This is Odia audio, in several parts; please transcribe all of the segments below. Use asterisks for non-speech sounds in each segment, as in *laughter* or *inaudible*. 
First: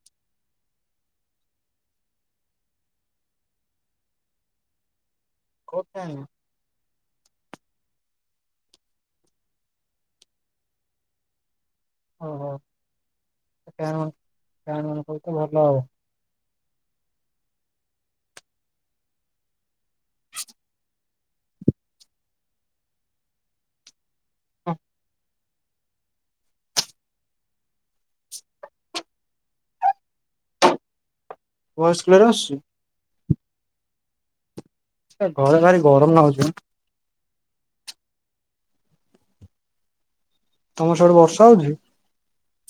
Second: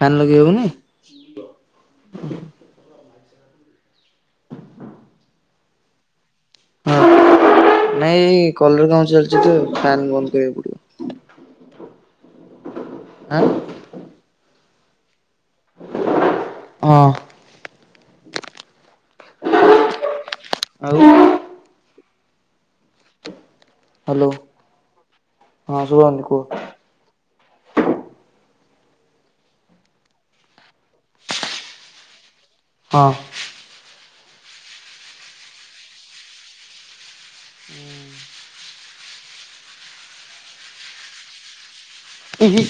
ଫ୍ୟାନ୍ ଲଗେଇ ହେଉନି? କୋଉ ଫ୍ୟାନ୍? ନାଇଁ-ଇ-ଇ-ଇ ଏ କଲର କାମ ଚାଲିଛି ତ ଫ୍ୟାନ୍ ବନ୍ଦ କରିବାକୁ ପଡିବ। ଆଁ। ଫ୍ୟାନ୍ ଫ୍ୟାନ୍ ବନ୍ଦ କଲେ ତ ଭଲ ଆଉ। ହଁ। ଆଉ ହ୍ୟାଲୋ। ହ ହଁ ଶୁଭମ୍ କୁହ। ଭୟସ୍ କ୍ଲିଅର୍ ଆସୁଛି। ହଁ। ଏ ଘରେ ଭାରି ଗରମ ନାଗୁଛି ମ। ତମର ସିଆଡେ ବର୍ଷା ହଉଛି? ଇ ହି।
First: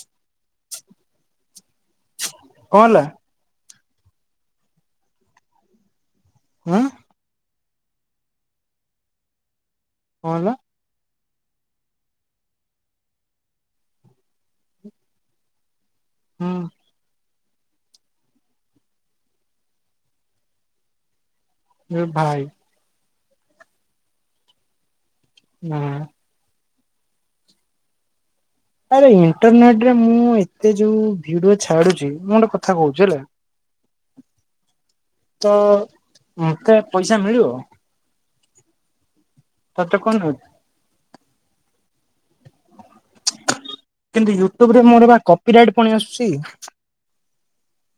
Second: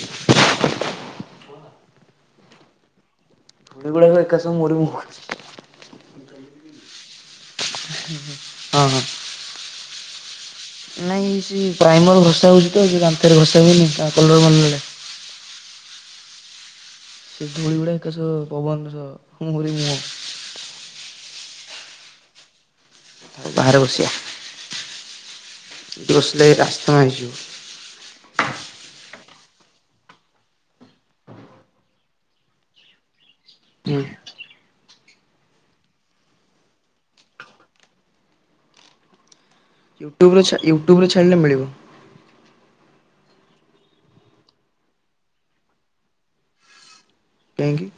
କଣ ହେଲା? *unintelligible* ଏକା ସଙ୍ଗ ମୋରି *unintelligible* ହୁଁ। ହଁ ହଁ। କଣ ହେଲା? ନାଇଁ ସିଏ ପ୍ରାଇମର ଘସା ହଉଛି ତ ଦାନ୍ତ ରେ ଘସା ହୁଏନି ତା କଲର *unintelligible* ହଁ। ସେ ଧୁଳି ଗୁଡା କ ସବୁ ପବନର ମୋରି ମୁହଁ ଜଣେ ଭାଇ ଆଉ ବାହାରେ ବସିିବା। ନା ଏଠି ବସିଲେ ରାସ୍ତା ମାଇ ଯିବ। ଆରେ ଇଣ୍ଟରନେଟ ରେ ମୁଁ ଏତେ ଯୋଉ ଭିଡିଓ ଛାଡୁଛି। ମୁଁ ଗୋଟେ କଥା କହୁଛି ହେଲା। ହୁଁ। ତ ମତେ ପଇସା ମିଳିବ? ତତେ କଣ ୟୁଟୁଵରେ ଛା ୟୁଟୁବ ରେ ଛାଡ଼ିଲେ ମିଳିବ। *unintelligible* କିନ୍ତୁ ୟୁଟୁବରେ ମୋର ବା କପିରାଇଟ ପୁଣି ଆସୁଛି। କାହିଁକି?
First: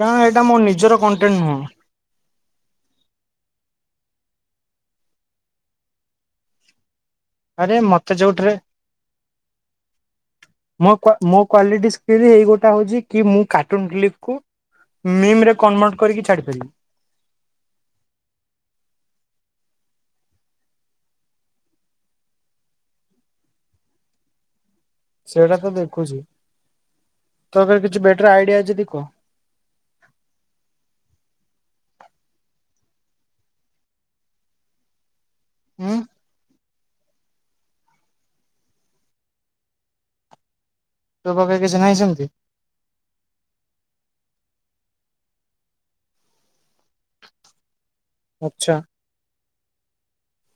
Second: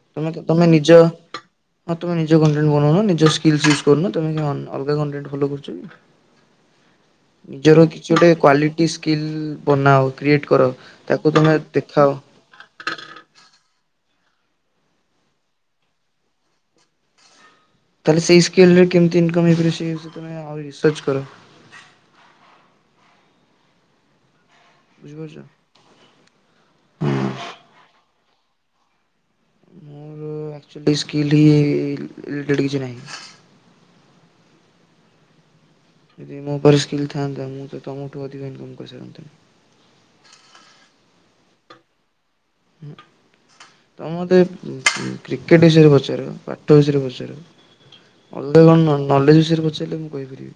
କାରଣ ତମେ ଏଇଟା ମୋ ତମେ ନିଜର ନିଜ କଣ୍ଟେଣ୍ଟ ନୁହଁ। ହଁ ତମେ ନିଜ କଣ୍ଟେଣ୍ଟ ବନଉନ। ନିଜ ସ୍କିଲ୍ସ ୟୁଜ କରୁନ। ତମେ କାଇଁ ଅନ ଅଲଗା କଣ୍ଟେଣ୍ଟ ଫଲୋ କରୁଚି କି? *unintelligible* ନିଜର କିଛି ମତେ ଗୋଟେ ଯୋଉଥିରେ କ୍ୱାଲିଟି ସ୍କିଲ୍ସ ବନାଅ କ୍ରିଏଟ୍ କର। ମୋ କ୍ ତାକୁ ମୋ ତମେ କ୍ୱାଲିଟି ଦେଖାଅ। ସ୍କିଲ୍ ଏଇ ଗୋଟା ହଉଚି କି ମୁଁ କାର୍ଟୁନ କ୍ଲିପକୁ ମିମ ରେ କନଭର୍ଟ କରିକି ଛାଡ଼ିପାରିବି। ତାହେଲେ ସେଇ ସ୍କିଲ୍ ରେ କେମିତି ଇନକମ୍ ହେଇପାରିବ ସେ ବିଷୟ ତମେ ଆହୁରି ରିସର୍ଚ କର। ବୁଝିପାରୁଛ? ସେଇଟା ତ ଦେଖୁଚି ତୋ ଧେରେ କିଛି ବେଟର ଆଇଡିଆ ଅଛି ଯଦି କହ। ମୋର ଆକ୍ଚ୍ୟୁଲି ସ୍କିଲ ଇଏ ଲେ ରିଲେଟେଡ କିଛି ନାହିଁ। ଉଁ? ଯଦି ମୋ ପାଖରେ ସ୍କିଲ୍ ଥାଆନ୍ତା। ମୁଁ ତ ତମଠୁ ଅଧିକ ଇନକମ୍ କରିସାରନ୍ତଣି। ତୋ ପାଖେ କିଛି ନାହିଁ ସେମିତି? ହୁଁ। ତମ ମୋତେ କ୍ରିକେଟ ବିଷୟରେ ପଚାର ପାଠ ବିଷୟରେ ପଚାର। ଅଲଗା କଣ ଆଚ୍ଛା ନ ନଲେଜ ବିଷୟରେ ପଚାରିଲେ ମୁଁ କହିପାରିବି।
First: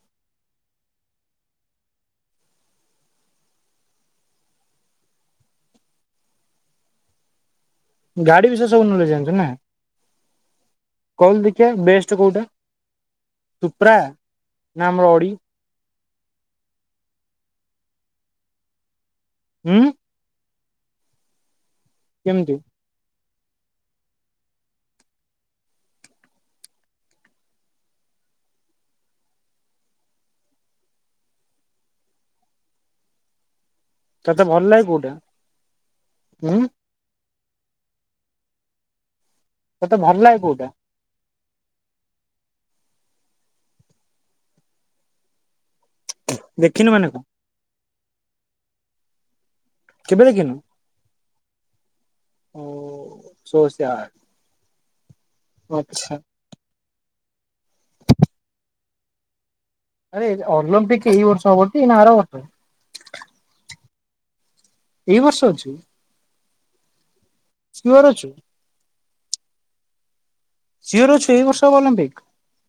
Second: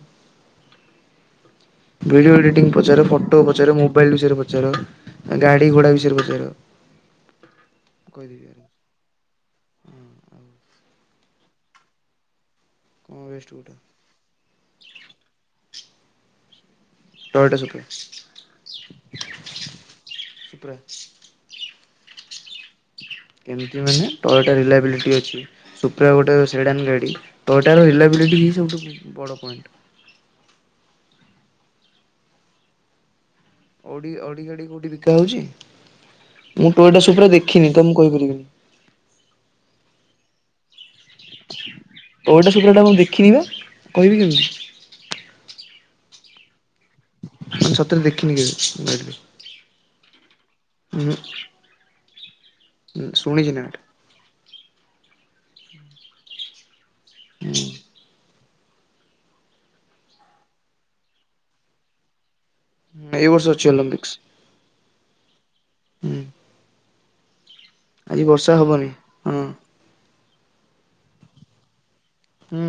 ଭିଡିଓ ଏଡିଟିଂ ପଚାର ଫଟୋ ପଚାର ମୋବାଇଲ ବିଷୟରେ ପଚାର ଗାଡି ଘୋଡ଼ା ବିଷୟରେ ପଚାର। *unintelligible* କହିଦେବି ଗାଡି ବିଷୟରେ ଆରାମସେ। ସବୁ ନଲେଜ ଜାଣିଚୁ ନା କହିଲୁ ଦେଖିବା ବେଷ୍ଟ କୋଉଟା? କଣ ବେଷ୍ଟ କୋଉଟା ସୁପ୍ରା ନା ଆମର ଅଡ଼ି? ଟୋୟଟା ସୁପ୍ରା। ଉଁ? ସୁପ୍ରା। କେମିତି? କେମିତି ମାନେ ଟୋୟଟା ରିଲାଇବିଲିଟି ଅଛି। ସୁପ୍ରିୟା ଗୋଟେ ସ୍ଵିଡେନ୍ ଗାଡ଼ି, ତଳଟାର ରିଲାବିଲିଟି ହିଁ ସବୁଠୁ ବଡ଼ ପଏଣ୍ଟ୍। ଅଡି ଅଡି ତତେ ଭଲ ଗାଡି ଲାଗେ କୋଉଠି କୋଉଟା ବିକା ହଉଚି। ହୁଁ ମୁଁ ଟୋୟଟା ସୁପ୍ରା ଦେଖିନି ତ ମୁଁ କହିପାରିବିନି। ତତେ ଭଲ ଲାଗେ କୋଉଟା? କେଉଟା ସେ ପିଲାଟା ମୁଁ ଦେଖିନି ବା। କହିବି କେମିତି? ଦେଖିନୁ ମାନେ କଁ? ସତରେ ଦେଖିନି କେବେ ଗାଡ଼ି ରେ। କେବେ ଦେଖିନୁ? ଓ ହୁଁ ଶୁଣିଛି ସୋ ନାଁ ଟା। ଓ ଆଚ୍ଛା। ହୁଁ ଆରେ ଓଲମ୍ପିକ ଏଇ ବର୍ଷ ହବଟି ନା ଆର ବର୍ଷ? ଏଇ ବର୍ଷ ଅଛି ଓଲମ୍ପିକ୍ସ। ଏଇ ବର୍ଷ ଅଛି? ସିଓର ଆଜି ଅଛୁ ବର୍ଷା ହବନି ହଁ। ସିଓର ଅଛୁ ଏଇ ବର୍ଷବ ଅଲିମ୍ପିକ? ହୁଁ।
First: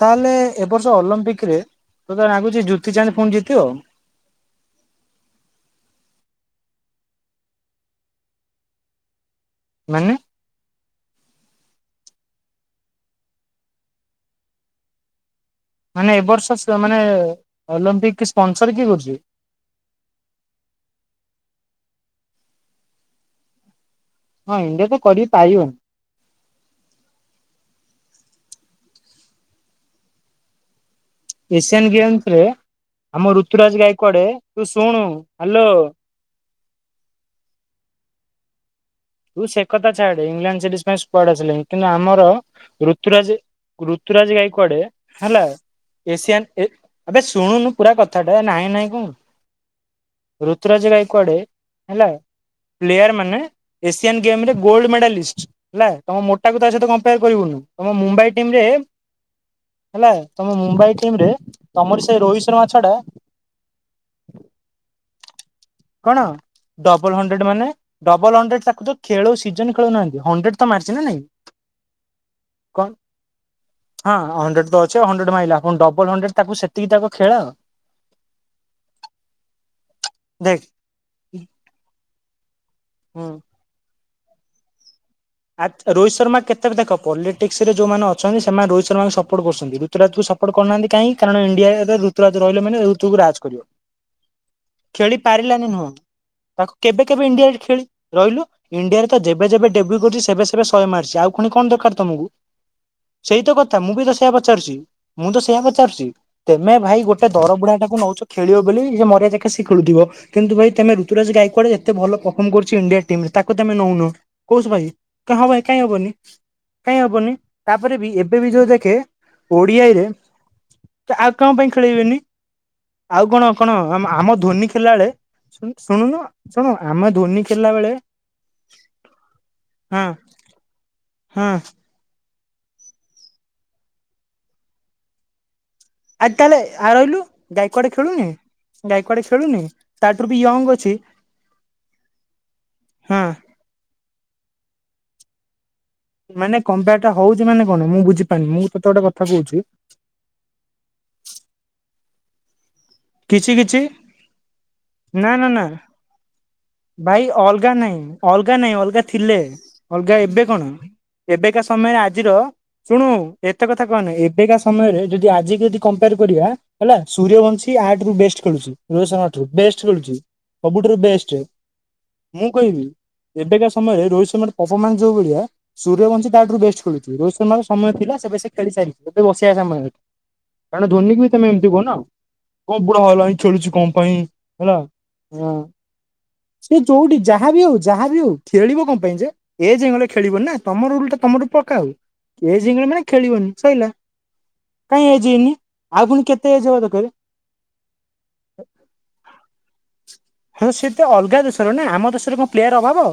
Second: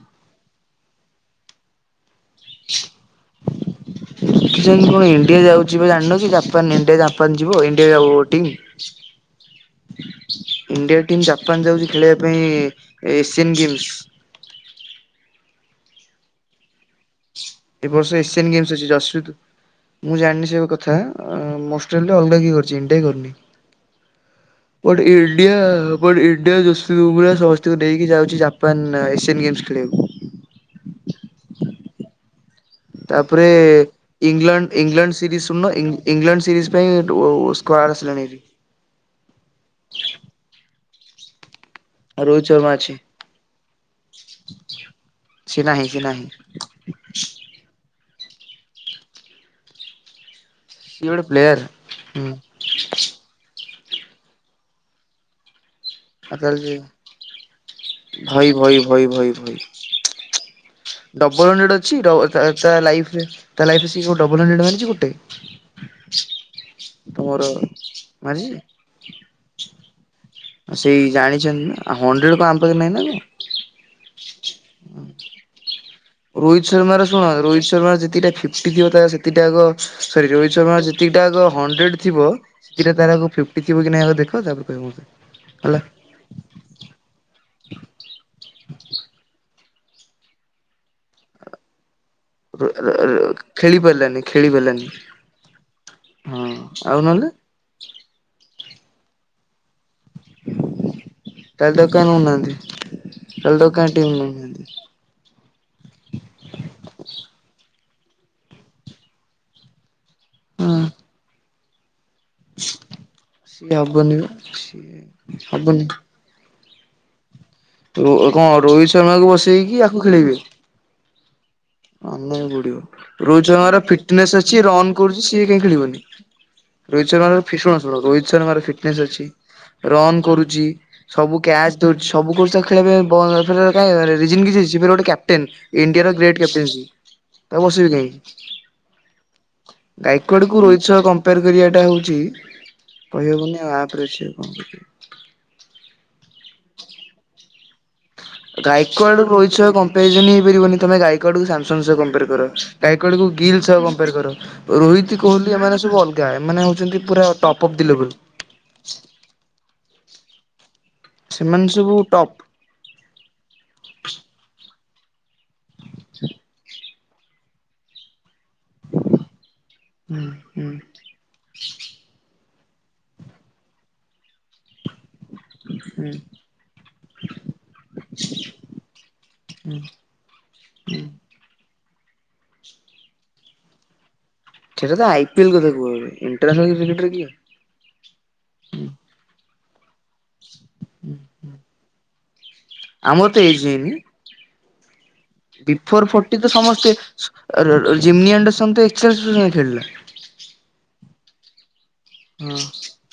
ତା ହେଲେ ଏ ବର୍ଷ ଅଲମ୍ପିକ ରେ ତୋତେ ଲାଗୁଛି ଜୁତି ଚାନ୍ଦ ପୁଣି ଜିତିବ? *unintelligible* କଣ ଇଣ୍ଡିଆ ଯାଉଚି ବାଜାଣିନ କି ଜାପାନ ଇଣ୍ଡିଆ ଜାପାନ ଯିବ ଇଣ୍ଡିଆ *unintelligible* ମାନେ? ଇଣ୍ଡିଆ ଟିମ୍ ଜାପାନ ଯାଉଚି ଖେଳିବା ପାଇଁ ଏସିଆନ ଗେମ୍ସ। ମାନେ ଏ ବର୍ଷ ସ୍ ମାନେ ଏ ବର୍ଷ ଅଲମ୍ପିକ୍ ଏସିଆନ୍ ଗେମ୍ସ ସ୍ପନ୍ସର ଅଛି କିଏ କରୁଛି? ଯଶପ୍ରୀତ୍ ମୁଁ ଜାଣିନି ସେ କଥା ମଷ୍ଟେଲରେ ଅଲଗା କିଏ କରିଚି ଇଣ୍ଡିଆ କରନି? ହଁ ଇଣ୍ଡିଆ ତ ବଟ ଇଣ୍ଡିଆ କରିପାରିବନି ବଟ୍ ଇଣ୍ଡିଆ ଯସପିତ୍ ବୁମରା ସମସ୍ତଙ୍କୁ ନେଇକି ଯାଉଚି ଜାପାନ ଏସିଆନ୍ ଗେମ୍ସ୍ ଖେଳିବାକୁ। ଏସିଆନ୍ ଗେମ୍ସ ରେ ଆମ ତାପରେ ଋତୁରାଜ ଗାଇକଡେ ତୁ ଇଂଲଣ୍ଡ ଶୁଣୁ ଇଂଲଣ୍ଡ ସିରିଜ ହ୍ୟାଲୋ ଶୁଣୁନ ଇ ଇଂଲଣ୍ଡ ସିରିଜ୍ ପାଇଁ *inaudible* ସ୍କର ଆସିଲାଣି? ତୁ ସେ କଥାଛାଡେ ଏଗଲଣ୍ଡସିରିଜ ପାଇଁ ସ୍ପଆଡ ଆସିଲାଣି। କିନ୍ତୁ ଆମର ରୋହିତ ଶର୍ମା ଅଛି ଋତୁରାଜ ଋତୁରାଜ ରଇ କୁଆଡେ ହେଲା ସିଏ ନାହିଁ, ସିଏ ନାହିଁ। ଏବେ ଶୁଣୁନୁ ପୁରା କଥାଟା ନାହିଁ ନାହିଁ କଣ ହୋଉଚୁ। ଋତୁରାଜ ଗାଈ ସିଏ ଗୋଟେ କୁଆଡେ ପ୍ଲେୟାର ହେଲା ହୁଁ ପ୍ଲେୟାର ମାନେ ଏସିଆନ୍ ଗେମ ରେ ଗୋଲ୍ଡ ମେଡାଲିଷ୍ଟ। ହେଲା ତୁମ ଆଉ ମୋଟା କୁ ତା ତାହେଲେ ସହିତ କମ୍ପେୟାର କରିବୁନି, ତୁ ମ ମୁମ୍ବାଇ ଭଇ ଟିମ ରେ ଭଇ ଭଇ ଭଇ ଭଇ ହେଲା ତମେ ମୁମ୍ବାଇ ଟିମ ରେ ଡବଲ ହଣ୍ଡ୍ରେଡ ଅଛି ତମର ସେଇ ରୋହିତ ଶମା ତା ଛଡ଼ା ଲାଇଫରେ ତା ଲାଇଫ୍ ରେ ସେ ଗୋଟେ ଡବଲ *unintelligible* ମାରିଚି ଗୋଟେ। କଣ? ଡବଲ ତମର ହଣ୍ଡ୍ରେଡ ମାନେ ଡବଲ ମାରିଛି ହଣ୍ଡ୍ରେଡ ତାକୁ ତ ଖେଳ ସିଜନ ଖେଳୁନାହାନ୍ତି, ହଣ୍ଡ୍ରେଡ ତ ମାରିଛି ନା ନାଇଁ? ଆଉ ହଣ୍ଡ୍ରେଡ କଣ ଆମ ପାଖରେ ନାଇଁ। *unintelligible* ହଁ ହଣ୍ଡ୍ରେଡ ତ ଅଛି ଆଉ ହଣ୍ଡ୍ରେଡ ମାଇଲା, ପୁଣି ଡବଲ ହଣ୍ଡ୍ରେଡ ତାକୁ ରୋହିତ ସେତିକି ଶର୍ମାର ତାକୁ ଶୁଣ ଖେଳାଅ। ରୋହିତ ଶର୍ମା ଯେତିକିଟା ଫିଫ୍ଟି ଥିବ ସେତିଟା ଆଗ ସରିଯିବ ରୋହିତ ଦେଖ ଶର୍ମା ଯେତିକିଟା ଆଗ ହଣ୍ଡ୍ରେଡ ଥିବ ସେତିକିରେ ତାର ହୁଁ ଆଗ ଫିଫ୍ଟି ଥିବ କି ନାଇଁ ଆଗ ଦେଖ, ତାପରେ କହିବ ମତେ। ଆ ହେଲା। ରୋହିତ ଶର୍ମା କେତେ ତାପରେ ଦେଖ ପଲିଟିକସରେ ଯେଉଁମାନେ ଅଛନ୍ତି ସେମାନେ ରୋହିତ ଶର୍ମାଙ୍କୁ ସପୋର୍ଟ କରୁଛନ୍ତି। ଋୁତୁରାଜକୁ ସପୋର୍ଟ କରୁନାହାନ୍ତି କାଇଁ କାରଣ ଇଣ୍ଡିଆବ *unintelligible* ଋୁତୁରାଜ୍ ରହିଲେ ମାନେ ଋତୁକୁ ରାଜ୍ କରିବ। ଖେଳି ପାରିଲାନି ଖେଳି ପାରିଲାନି ଖେଳି ପାରିଲାନି ନୁହଁ। ହଁ ତାକୁ ଆଉ କେବେ କେବେ ନହେଲେ ଇଣ୍ଡିଆରେ ଖେଳି ରହିଲୁ ଇଣ୍ଡିଆରେ ତ ଯେବେ ଯେବେ ଡେବ୍ୟୁ କରୁଛି ସେବେ ସେବେ ଶହେ ମାରିଚି ଆଉ ପୁଣି କଣ ତାହେଲେ ତାକୁ ଦରକାର କାଇଁ ତମର ନଉନାହାନ୍ତି ସେଇତ ତାହେଲେ ତାକୁ କଥା କାଇଁ ମୁଁ ବି ଟିମ୍ ତ ସେଇଆ ନଉନାହାନ୍ତି ପଚାରୁଛି ମୁଁ ତ ସେଇବା ପଚାରୁଚି? ତମେ ଭାଇ ଗୋଟେ ଦର ବୁଢା ଟାକୁ ନଉଛ ଖେଳିବ ବୋଲି ମରିିବା ଯାକେ ସିଏ ଖେଳୁଥିବ। କିନ୍ତୁ ଭାଇ ହଁ। ତମେ ଋତୁରାଜ ଗାୟକ ଆଡେ ଯେତେ ଭଲ ପର୍ଫର୍ମ କରୁଛି ଇଣ୍ଡିଆ ମ ରେ ତାକୁ ସିଏ ତମେ ନଉନ, ହବନି ବା କହୁଛୁ ଭାଇ ସିଏ କ ହବାଇ କାଇହିଁ ହବନି କାଇହିଁ ହବନି? ତାପରେ ବି ଏବେ କଣ ବି ଯୋଉ ରୋହିତ ଦେଖେ ଶର୍ମାକୁ ବସେଇକି ଓଡିଆରେ ତ ଆଉ କଣ ପାଇଁ ଖେଳେଇବେନି ବଡିବ ଆଉ କଣ ରୋଜ କଣ ଆମ ଆମ ଫିଟନେସ ଅଛି ଧୋନି ଖେଳିଲା ରନ୍ ବେଳେ କରୁଚି ସିଏ କାଇହିଁ ଶୁଣୁ ଖେଳିବନି। ଶୁଣୁନୁ ଶୁଣୁ ଆମେ ରୋହିତ ଶର୍ମା ଧୋନି ଖେଳିଲା ଭୀଷଣ ବେଳେ ଶୁଣ ରୋହିତ ଫିଟନସ୍ ଅଛି ହଁ ରନ୍ କରୁଛି ସବୁ ହଁ କ୍ୟାଚ ସବୁ ଖେଳ କିଛି *unintelligible* ରିଯିନ କିଛି ଅଛି ଗୋଟେ କ୍ୟାପଟ ଣ୍ଡିଆର। ଗ୍ରେଟ ଆଜି ତାହେଲେ କ୍ୟାପ୍ଟେନ୍ ଆ ରହିଲୁ ସ ଗାଇକଡେ ଖେଳୁନି *unintelligible* ଗାଇକଡେ ଖେଳୁନି ତାଠାରୁ ଗାଈକ ବି ଆଡକୁ ୟଙ୍ଗ ରୋହିତ ଅଛି ସହ କମ୍ପେୟାର କରିବା ଟା ହଉଛି ହଁ କହିହେବନି ଆପ ରେ ଅଛି ଆଉ। ମାନେ କମ୍ପେୟ ଟା ହଉଛି ମାନେ କଣ ମୁ ବଝି ଗାଇକଡ ରହି ସହ କମ୍ପାରିଜନ ହେଇପାରିବନି ତମେ ଗାଇକଡ ସାମସଙ୍ଗ ସହ କମ୍ପେୟାର କର। ଗାଈକଡକୁ କିଛି ଗିଲ୍ କିଛି ସହ କମ୍ପେୟାର କର। ରୋହିତ ନା ନା କୋହଲି ନା ଏମାନେ ସବୁ ଅଲଗା, ଏମାନେ ହଉଛନ୍ତି ଭାଇ ପୁରା ଟପ୍ ଅଲଗା ଅଫ୍ ନାହିଁ ଦିଲ ଅଲଗା ନାାଇଁ ଅଲଗା ଥିଲେ ଅଲଗା ଏବେ କଣ ଏବେକା ସେମାନେ ସବୁ ସମୟରେ ଆଜିର ଟପ୍। ଶୁଣୁ ଏତେ କଥା କହ ନା ଏବେକା ସମୟରେ ଯଦି ଆଜି ଯଦି କମ୍ପେୟାର କରିବା ହେଲା ସୂର୍ଯ୍ୟବଂଶୀ ସିଏ ଇଆ ଠାରୁ ବେଷ୍ଟ୍ ଖେଳୁଛି ରୋହିତ୍ ଶର୍ମା ଠୁ ବେଷ୍ଟ ଖେଳୁଛି ହୁଁ ହୁଁ ସବୁଠାରୁ ବେଷ୍ଟ। ମୁଁ କହିବି ଏବେକା ସମୟରେ ରୋହିତ ଶର୍ମାର ପରଫମାନ୍ସ ଯୋଉ ଭଳିଆ ହୁଁ ସୂର୍ଯ୍ୟବଂଶ ତାଠାରୁ ବେଷ୍ଟ ଖେଳୁଛି, ରୋହିତ ଶର୍ମାଙ୍କ ସମୟ ଥିଲା, ସେବେ ସେ ଖେଳି ସାରିଛି ଏବେ ବସେଇବା ସମୟ। ମାନେ ଧୋନି ବି ତମେ *unintelligible* କଣ ବୁଢା ହଲାଣିଁ! ! ! ! ! ! ! ! ! ! କଣ ପାଇଁ? ହେଲା ସେଟା ତ ଆଇ ପିଏଲ ହଁ କଥା କୁହା ହୁଏ ଇଣ୍ଟରନ୍ୟାସନାଲ ସେ କ୍ରିକେଟରେ ଯୋଉଠି କିଏ? ଯାହାବ ହୋଉ ଯାହାବି ହଉ ଖେଳିବ କଣ ପାଇଁ ଯେ ଏଯ ଖେଳିବନି ନାଁ ତମ ରୁଲ ଟା ତମର ରୁ ପକ୍କାଓ। ଏଜେ ହେଇଗଲା ମାନେ ଆମର ତ ଖେଳିବନି, ଏଜ୍ ସରିଲା ହେଇନି କାଇଁ ଏଜ୍ ହେଇନି ଆଉ ପୁଣି କେତେ ଏଜ୍ ହବ ଦକରେ? ଜିନି ଆଣ୍ଡରସନ୍ ତ ଏ *unintelligible* ଖେଳିଲା। ହଁ ସେ ତ ଅଲଗା ଦେଶର ନା ଆମ ଦେଶରେ କଣ ହଁ ପ୍ଲେୟାର ଅଭାବ।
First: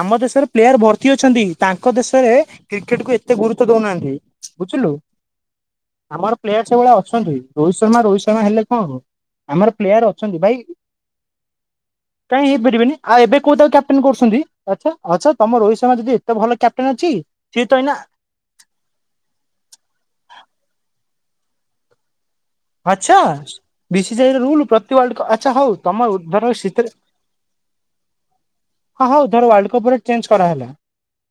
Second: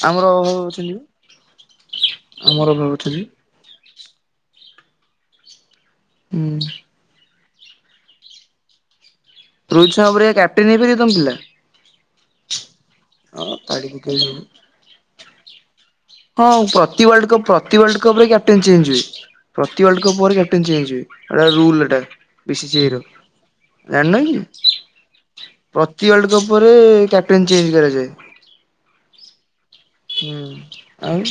ଆମ ଆମର ଦେଶରେ ଅଭାବ ପ୍ଲେୟାର ବା, ଭର୍ତ୍ତି ଅଛନ୍ତି, ତାଙ୍କ ଦେଶରେ ଆମର ଅଭାବ କ୍ରିକେଟ କୁ ଅଛନ୍ତି। ଏତେ ଗୁରୁତବ ଦଉନାହାନ୍ତି। ବୁଝିଲୁ ଆମର ପ୍ଲେୟାର ହୁଁ ସବୁବେଳେ ଅଛନ୍ତି ରୋହିତ ଶର୍ମା ରୋହିତ ଶର୍ମା ହେଲେ କଣ ହେବ। ଆମର ରୋହିତ ଶର୍ମା ପ୍ଲେୟାର ପରିକା ଅଛନ୍ତି ଭାଇ। *unintelligible* କାଇଁ ହେଇପାରିବେନି ଆଉ ଏବେ ହଁ କୋଉ ତାଉ ତାଡି କ୍ୟାପଟନ ପକେଇବେ କରୁଛନ୍ତି ସବୁ। ଆଚ୍ଛା। ଆଚଛ ତମ ରୋହିତ ଶର୍ମା ଯଦି ଏତେ ଭଲ କ୍ୟାପଟେନ୍ ଅଛି ସିଏ ତ ଏଇନା ଚେଞ୍ଜସ୍ ପ୍ରତିୱାର୍ଡକୁ ମୁଁ ଆଟେନ୍ସ ନେଇକି ଯିବି ରୁଲ ଏଇଟା। ପିସି ଯାଇର ଆଚ୍ଛା ଜାଣିନ ବିସିସିଆଇ ର କି ରୁଲ ପ୍ରତି ୱାର୍ଲଡ କପ୍ ଆଚ୍ଛା ହଉ ତମ ପ୍ରତି ଧର ୱାର୍ଲଡକପରେ ଶୀତରେ କା ଟେନ ଚେଞ୍ଜ କରାଯାଏ। ହଁ ହଉ ଧର ୱାର୍ଲକପ ରେ ଚେଞ୍ଜ ହୁଁ। କରାହେଲା। ଆଉ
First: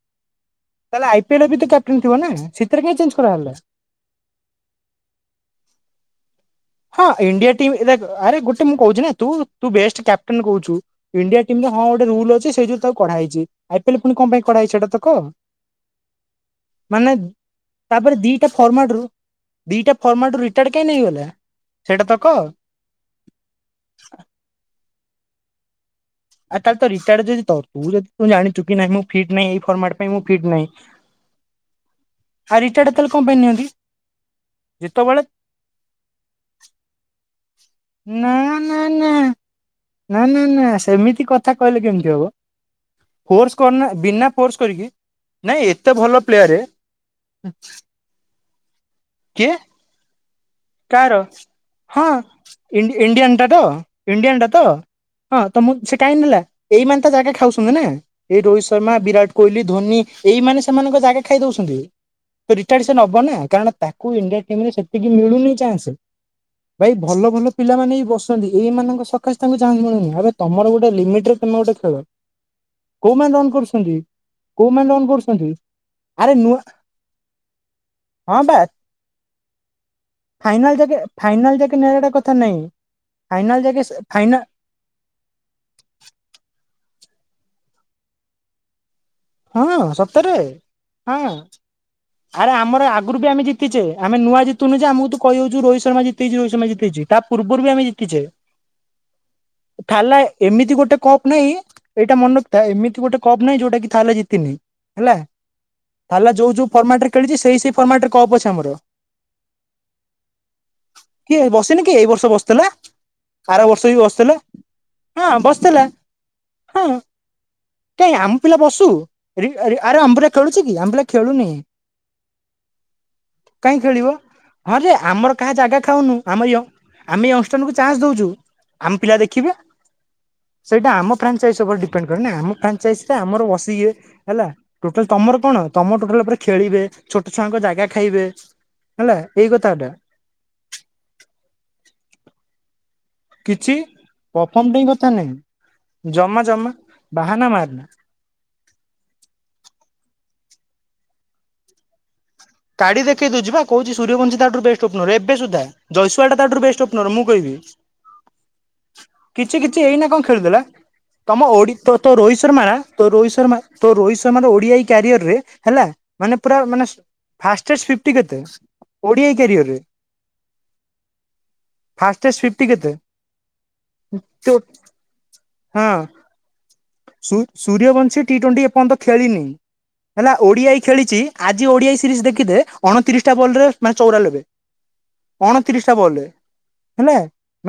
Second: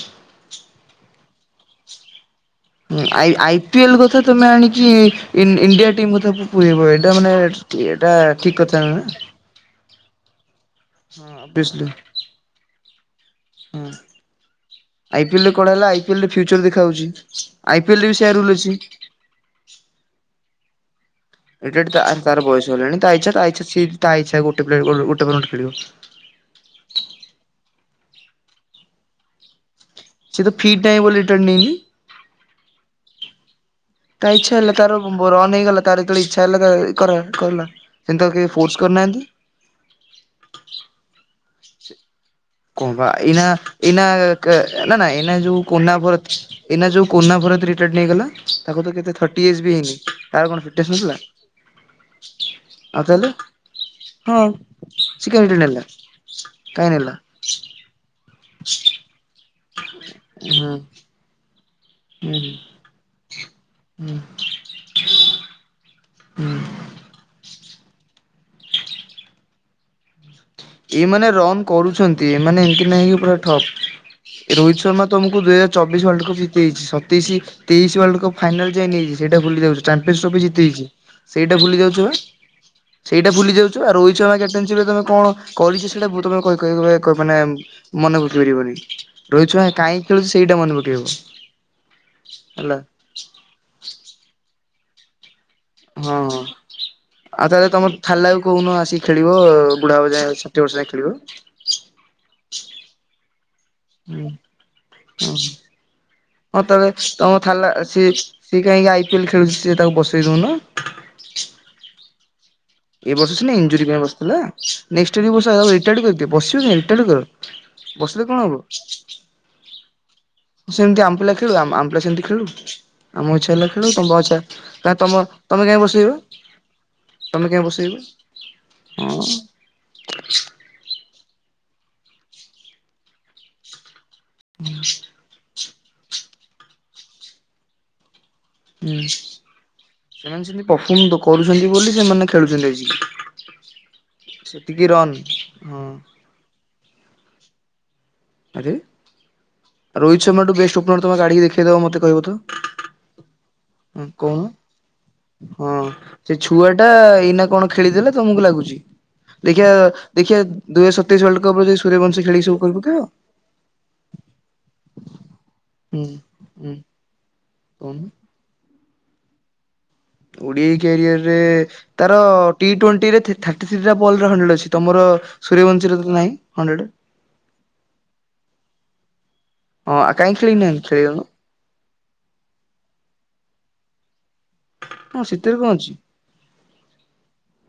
ତାହେଲେ ଆଇ ପି ଏଲରେ ବି ତ କ୍ୟାପଟେନ ଥିବ ନାସେ ହୁଁ ଆଇ ଆଇ ପି ଏଲ କଥା ତମେ ଆଣିଚ ଇ-ଇଣ୍ଡିଆ ଟିମ୍ କଥା କୁ ପୁରେଇବ ହଁ ଏଇଟା ମାନେ ଇଣ୍ଡିଆ ଟିମ୍ ଠି ଦେଖ ଏଇଟା ଆରେ ଗୋଟେ ଠିକ ମୁଁ କହୁଛି ନା କଥାନ। ତୁ ତୁ ବେଷ୍ଟ କ୍ୟାପଟେନ୍ କହୁଛୁ? ଇଣ୍ଡିଆ ଟିମ ରେ ହଁ ଅଭିଅସଲି ଗଟେ ରୁଲ ଅଛି ସେଇ ଯଉ ତାକୁ କଢା ହେଇଛି ଆଇ ପି ହଁ ଏଲ ପୁଣି କଣ ପାଇଁ କଢା ହେଇଛି ସେଇଟା ତ କହ ଆଇ ପି ଏଲ ରେ କୁଆଡେ ହେଲା ଆଇ ପି ଏଲରେ ଫ୍ୟୁଚର ଦେଖା ହଉଛି ମାନେ ଆଇ ପି ଏଲରେ ତାପରେ ବି ସେୟା ଦିଟା ରୁଲ ଅଛି। ଫର୍ମାଟ ରୁ ଦିଟା ଫର୍ମାଟ ରିଟାର୍ କାଇଁ ନେଇଗଲା? ଏ ସେଇଟା ତ କହ। ତାର ବୟସ ହେଲାଣି ତା ଇଛା ତା ଇଛା ତା ଇଛା ଗୋଟେ *inaudible* ଖେଳିବ। ଆ ତାହେଲେ ତ ରିଟାର୍ଡ ଯଦି ତ ତୁ ଯଦି ତୁ ଜାଣିଚୁ କିି ନାଇ ମୁଁ ଫିଟ ନାଇଁ ଏଇ ଫର୍ମାଟ୍ ପାଇଁ ମୁଁ ସିଏ ତ ଫିଟ ନାହିଁ ଫିଟ୍ ବୋଲି ରିଟର୍ନ ନେଇନି। ଆ ରିଟାର୍ଡ଼ ତାଲେ କଣ ପାଇଁ ନିଅନ୍ତି? ତା ଇଚ୍ଛା ହେଲା ତାର ଯେତେବେଳେ ରନ ନେଇଗଲା ତାର ଯେତଳେ ଇଚ୍ଛା ହେଲା ତାର କର କରିଲା ନା କିନ୍ତୁ କେହି ନା ଫୋର୍ସ କରି ନା ନାହାନ୍ତି। ନା ନା ନା ସେମିତି କଥା କହିଲେ କେମିତି ହବ? କଣ ବା ଏନା ଫୋର୍ସ କରନା ଏନା ବିନା କା ଫୋର୍ସ କରିକି ନା ନା ଏନା ଯୋଉ ନାଇଁ ଏତେ କୋନା ଭଲ ପ ପ୍ଲେୟାର ଏଇନା ଯୋଉ କୋନା ଭରତି ରିଟାର୍ଡ଼ ନେଇଗଲା ତାକୁ ତ କେତେ ଟି କିଏ ଏଚ ବି ହେଇକି ତାର କଣ ଫିଟନେସ୍ କାହାର ନଥିଲା। ହଁ ଆଉ ତାହେଲେ ଇଣ୍ଡି-ଇଣ୍ଡିଆନଟା ତ ଇଣ୍ଡିଆନ ହଁ ଟା ତ ସେ ହଁ କାଇଁ ରିଟର୍ନ ତ ମୁଁ ନେଲା ସେ କାହିଁକି ହେଲା କାଇଁ ଏଇମାନେ ତ ନେଲା ଜାଗା ଖାଉଛନ୍ତି ନା ଏଇ ରୋହିତ ଶର୍ମା ବିରାଟ କୋହଲି ଧୋନି ଏଇ ହୁଁ ମାନେ ହୁଁ। ସେମାନଙ୍କ ଜାଗା ଖାଇ ଦଉଛନ୍ତି ରିଟାର୍ ସେ ନବ ନା କାରଣ ହୁଁ ତାକୁ ଇଣ୍ଡିଆ ଟିମରେ ସେତିକି ମିଳୁନି ଚାନ୍ସ। ହୁଁ ଭାଇ ଭଲ ଭଲ ପିଲାମାନେ ବି ବସନ୍ତି ଏଇମାନଙ୍କ ସକାଶେ ତାଙ୍କୁ ଚାନ୍ସ ମିଳୁନି। ଏବେ ତମର ଗୋଟେ ଏମାନେ ଲିମିଟରେ ତମେ ରନ୍ ଗୋଟେ ଖେଳ କରୁଛନ୍ତି ଏମାନେ ଏମତି ନାହିକି କୋଉମାନେ ପୁରା ରନ୍ ଠପ୍ କରୁଛନ୍ତି ରୋହିତ କୋଉମାନେ ରନ୍ ଶର୍ମା ତମକୁ କରୁଛନ୍ତି ଦୁଇ ହଜାର ଚବଶ ୱାଲର୍ଡ ଆରେ କପ୍ ନୂଆ ଜିତେଇଛି ସତେଇଶି ତିରିଶ ୱାର୍ଲଡ କପ୍ ହଁ ବା ଫାଇନାଲ ଯାଇ ନେଇଯା ସେଇଟା ଭୁଲି ଯାଉଛ ଚାମ୍ପିଆନ୍ ଟ୍ରଫି ଫାଇନାଲ ଜିତେଇଛି ଯାକେ ଫାଇନାଲ ସେଇଟା ଯାକେ ଭୁଲି ଯାଉଛ ନେବାଟା ବା କଥା ନାଇଁ ସେଇଟା ଭୁଲି ଫାଇନାଲ ଯାଉଛ ଯାକେ ଆଉ ସେ ରୋହତ ଫାଇନା ଶର୍ମା *unintelligible* ତମେ କଣ କରିଛ ସେଇଟା ତମେ କହିହ ମାନେ ମନେ ବୁଝି ପାରିବ ବୋଲି? ରୋହିତ ଶର୍ମା ହଁ କାହିଁକି ଖେଳୁଛି ସତରେ। ସେଇଟା ମନେ ପକେଇବ ହଁ ଆରେ ହେଲା। ଆମର ଆଗରୁ ବି ଆମେ ଜିତିଛେ ଆମେ ନୂଆ ଜିତୁ ନୁ ଯେ ଆମକୁ ତୁ କହି ଦ ଯୋଉ ରୋହିତ ଶର୍ମା ହଁ ଜିତେଇଛି ହଁ ରୋହିତ ଶର୍ମା ଜିତେଇଛି ତା ଆଉ ପୂର୍ବରୁ ତାହେଲେ ବି ଆମେ ତମ ଜିତିଛେ ଥାଲାକୁ କହୁନ ଆସିକି ଖେଳିବ ବୁଢା ହବା ଥାଲା ଯାଏ ଷାଠିଏ ବର୍ଷ ଏମିତି ଯାଏ ଗୋଟେ ଖେଳିବ କପ୍ ନାଇଁ ଏଇଟା ମନରଖିଥା ଏମିତି ଗୋଟେ କପ୍ ନାହିଁ ଯୋଉଟା କି କଥା ହେଲା ଜିତିନି ହେଲା। ଥାଲା ଯୋଉ ହଁ ଯୋଉ ତାଲେ ଫର୍ମାଟ ରେ ଖେଳିଛି ତମ ସେଇ ଥାଲା ସେଇ ଫର୍ମାଟ ରେ ସିଏ କପ୍ ଅଛି ସିଏ ଆମର କାହିଁକି ଆଇ ପି ଏଲ ଖେଳୁଛି ସି ତାକୁ ବସେଇ ଦଉନ। କିଏ ବସିନି କି ଏଇ ବର୍ଷ ବସିଥିଲା। ଏ ବର୍ଷ ସିନା ଆର ବର୍ଷ ଏଞ୍ଜୁରି ବି ପାଇଁ ବସିଥିଲା ନେଷ୍ଟ ହଁ ବି ବର୍ଷ ବସିଥିଲା ରିଟାଏଡ କର ବସିବ ହଁ କାଇଁ? କାଇଁ ବସିଲେ କଣ ଆମ ହବ ପିଲା ବସୁ ରି ଆ ଆମ୍ *unintelligible* ସେମିତି ଆମ ପିଲା ଖେଳୁ ଆମ ପିଲା ସେମିତି ଖେଳୁ। ଆମ ଇଚ୍ଛା ହେଲା କାଇଁ ଖେଳୁ ଖେଳିବ ତମ ଇଚ୍ଛା ହଁ ଯେ କା ତମ ଆମର କାହା ତମେ ଜାଗା କାହିଁ ଖାଉନୁ ବସେଇବ? ଆମ ୟ ଆମେ ଏଇ ତମେ କାଇଁ ଅନୁଷ୍ଠାନକୁୁ ବସେଇବ ଚାନ୍ସ ଦଉଛୁ ଆମ ହଁ ପିଲା ଦେଖିବେ। ସେଇଟା ଆମ ଫ୍ରାଞ୍ଚାଇଜ୍ ଉପରେ ଡିପେଣ୍ଡ କରେନ ଆମ ଫ୍ରାଞ୍ଚାଇଜ ରେ ଆମର ବସି ଇଏ ହେଲା ଟୋଟାଲ ତମର କଣ ତମର ଟୋଟାଲ ଉପରେ ଖେଳିବେ ଛୋଟ ଛୁଆଙ୍କ ଜାଗା ଖାଇବେ। ହୁଁ ହେଲା ଏଇ କଥାଟା। ସେମାନେ ସେମିତି ପରଫମ କରୁଛନ୍ତି ବୋଲି ସେମାନେ ଖେଳୁଛନ୍ତି ଆଜି କିଛି ପଫର୍ମ ପାଇଁ କଥା ହଁ ନାହିଁ ଜମା ଜମା ବାହାନା ମାରନା ଆରେ ରୋହିତ ଶର୍ମାଠୁ ବେଷ୍ଟ୍ ଓପନର୍ ତୁମେ କାଡ଼ିକି ଦେଖେଇ ଦବ ମୋତେ କହିବ ତ। କାଢ଼ୀ ଦେଖେଇ ଦଉଚି ପା କହୁଛି ହଁ ସୂର୍ଯ୍ୟବଂସ କହୁନ ତାଠୁରୁ ବେଷ୍ଟ ଓପନର ଏବେ ସୁଧା ହଁ ଜସୁୱା ଟା ତାଠୁ ବଷ୍ଟ ଓପନର ମୁଁ କହିବି। ଖେଳିଦେଲେ ତମକୁ ଲାଗୁଛି। କିଛି ଦେଖିବା କିଛି ଏଇନା କଣ ଦେଖିବା ଖେଳୁଦେଲେ ଦୁଇ ହଜାର ସତେଇଶ ୱାର୍ଲଡ ତମ କପରେ ଓଡ଼ି ଯଦି ତୋ ତୋ ସୂର୍ଯ୍ୟବଂଶୀ ରୋହିତ ଖେଳିକି ସବୁ ଶର୍ମା କରି ନା ପକେଇବ ତୋ ରୋହିତ ଶର୍ମା ତ ରୋହିତ ଶର୍ମା ର ଓଡିଆ ଏଇ କ୍ୟାରିୟର ରେ ହେଲା ହୁଁ ମାନେ ପୁରା ହୁଁ ମାନେ ଫାଷ୍ଟ ରେ କହୁନୁ ସ୍ପିଟି କେତେ ଓଡିଆ କ୍ୟାରିଅର ରେ? ଓଡିଆଇ କ୍ୟାରିୟର ରେ ତାର ଫିଫ୍ଟି ଟି କେତେ? ଟ୍ୱଣ୍ଟିରେ ଥି ଥାର୍ଟି ଥ୍ରୀ ବଲ ର ତୋ ହଣ୍ଡଡ୍ରେଟ ଅଛି ତମର ହଁ ସୂର୍ଯ୍ୟବଂଶୀ ର ତ ନାଇଁ ହଣ୍ଡ୍ରେଡ଼? ସୁ ସୂର୍ଯ୍ୟବଂଶୀ ଟି ଟ୍ୱଣ୍ଟି ଏପର୍ଯ୍ୟନ୍ତ ଖେଳିନି ହଁ ହେଲା କାହିଁ ଓଡିଆଇ ଖେଳିନାହାନ୍ତି ଖେଳିଚି ଖେଳିଗଲ ଆଜି ଓଡିଆଇ ସିରିଜ ଦେଖିଦେ ଅଣତିରିଶଟା ବୋଲ ରେ ମାନେ ଚଉରା ଲବେ। ହଁ ସେଥିରେ କଣ ଅଣତିରିଶ ଅଛି ଟା ବଲ ରେ ହେଲା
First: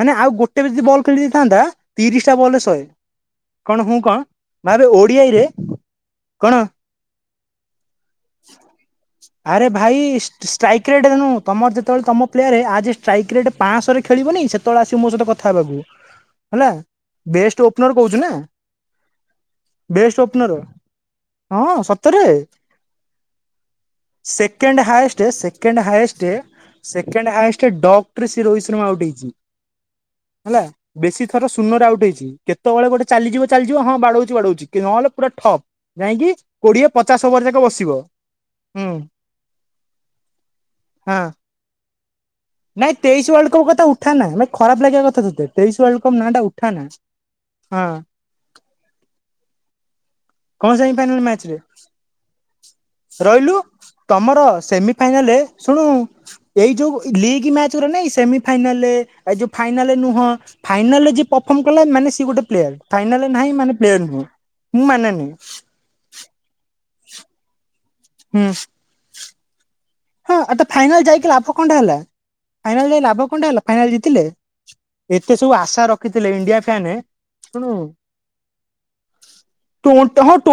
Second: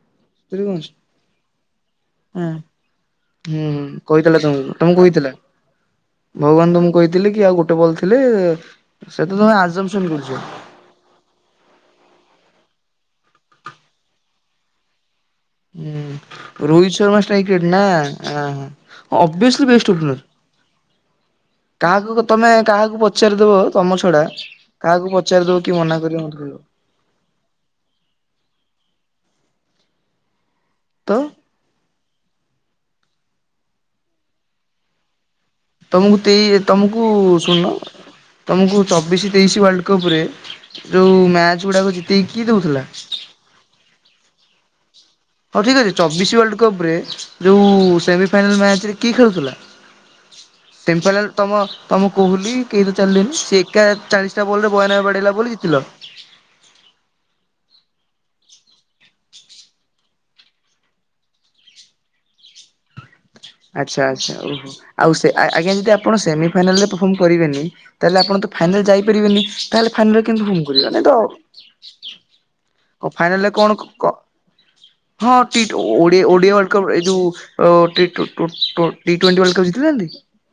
ମାନେ ଆଉ ସେଥିରେ ଗୋଟେ ବି କଣ ଯଦି ଅଛି। ବଲ ଖେଳି ଦେଇଥାନ୍ତା ତିରିଶାଟ ହଁ ବଲ ରେ ସେ ହେ କଣ ହୁଁ କଣ କହିଥିଲା ତମକୁ ଭାବେ ତମକୁ କହିଥିଲା। ଓଡିଆରେ ଭଗବାନ ତମକୁ କହିଥିଲି କି ଆଉ ଗୋଟେ ବଲ ଥିଲେ ସେ ତ ତମେ ଆରେ ଆଜମ ଭାଇ ଶୁଣି ଦୋଉଚ। ଷ୍ଟ୍ରାଇକ୍ ରେଟ୍ ଦେନୁ ତମର ଯେତେବେଳେ ତମ ପ୍ଲେୟାରରେ ଆଜି ଷ୍ଟ୍ରାଇକ୍ ରେଟ୍ ପାଂଶହ ରେ ଖେଳିବନି ସେତବେଳେ ଆସିବ ମୋ ସହିତ କଥା ହେବାକୁ ହୁଁ ହେଲା। Rohit Sharma strike best rate ନା ଓପନର ଅଁ କହୁଛୁ ହ ଅବ୍ୟସିଲି ବେଷ୍ଟ *unintelligible* ହଁ ସତରେ। କାହାକୁ ତମେ କାହାକୁ ପଚାରିଦବ ତମ ଛଡା ସେକେଣ୍ଡ କାହାକୁ ହାଏଷ୍ଟ ପଚାରି ଦବ ସେକେଣ୍ଡ କିଏ ମନା ହାଏଷ୍ଟ କରିବ ମତେ କହିବ। ସେକେଣ୍ଡ ହାଇଏଷ୍ଟ ରେ ଡ଼କ୍ଟ ରେ ସେ ରୋହିତ ଶର୍ମା ଆଉଟ୍ ହେଇଚି ହେଲା ବେଶୀ ତ ଥର ସୋ ସୁୂନରେ ଆଉଟ୍ ହେଇଚି କେତବେଳେ ଗୋଟେ ଚାଲିଯିବ ଚାଲିଯିବ ହଁ ବାଡୋଉଚି ବାଡୋଉଚି କି ନହେଲେ ପୁରା ଠପ୍। ତମକୁ ଯାଇକି ତି କୋଡିଏ ତମକୁ ପଚାଶ ଓଭର ଯାକ ଶୁନ ବସିବ ତମକୁ ହୁଁ ଚବିଶି ତେଇଶି ୱାର୍ଲଡ କପ୍ ରେ ଯୋଉ ହଁ। ମ୍ୟାଚ୍ ଗୁଡାକ ଜିତେଇକି କିଏ ଦଉଥିଲା ନାଇଁ ତେଇଶି ୱାର୍ଲଡ କପ୍ କଥା ଉଠାନା ମେ ଖରାପ ଲାଗିବା କଥା ତ ହଉ ଠିକ ଅଛି ଚବିଶ ୱାର୍ଲଡ କପ୍ ରେ ହଁ ଯୋଉ ସେମିଫାଇନାଲ ମ୍ୟାଚ୍ ରେ କିଏ ଖେଳୁଥିଲା? କଣ ସେମିଫାଇନାଲ ତମ ମ୍ୟାଚରେ ତମ କୋହଲି କେହି ତ ଚାଲିଲେନି ରହିଲୁ ସିଏ ଏକା ଚାଳିଶ ତମର ଟା ବଲ ରେ ବୟାନବେ ବାଡେଇଲା ସେମିଫାଇନାଲରେ ବୋଲି ଜିତିଲ। ଶୁଣୁ ଏଇ ଯୋଉ ଲିଗ୍ ମ୍ୟାଚରେ ନାଇଁ ସେମି ଫାଇନାଲରେ ଏ ଯୋଉ ଫାଇନାଲରେ ନୁହଁ ଫାଇନାଲ ରେ ଯିଏ ପର୍ଫର୍ମ କଲା ମାନେ ସିଏ ଗୋଟେ ପ୍ଲେୟାର ଫାଇନାଲ ରେ ନାହିଁ ମାନେ ପ୍ଲେୟର ନୁହଁ ମୁଁ ମାନେନି। ଆ ଆଜ୍ଞା ଯଦି ଆପଣ ସେମି ଫାଇନାଲ ରେ ପର୍ଫର୍ମ କରିବେନି ତାହେଲେ ଆପଣ ହୁଁ ତ ଫାଇନାଲ ଯାଇପାରିବେନି ତାହେଲେ ଫାଇନାଲରେ ହଁ କିନ୍ତୁ ଆଉ ତ ହୁମ କରିବେ ଫାଇନାଲ ନାଇଁ ତ ଯାଇକି ଲାଭ କଣଟା ହେଲା ଫାଇନାଲ ଯାଇ କ ଲାଭ ଫାଇନାଲ କଣଟା ରେ ହେଲା କଣ କ କ ଜିତିଲେ। ଏତେ ହଁ ସବୁ ଟିଟ ଓ ଆଶା ରଖିଥିଲେ Odia India Odia world fan cup ଏ ଯଉ ଶୁଣୁ ଅ ଟି ଟୋ ଟୋ ଟୋ ଟି ଟେଣ୍ଟି ୱାର୍ଲଡ କପ ଜିତି ଟୋଣ୍ଟ ନାହାଥାନ୍ତି? ହଁ ଟୋ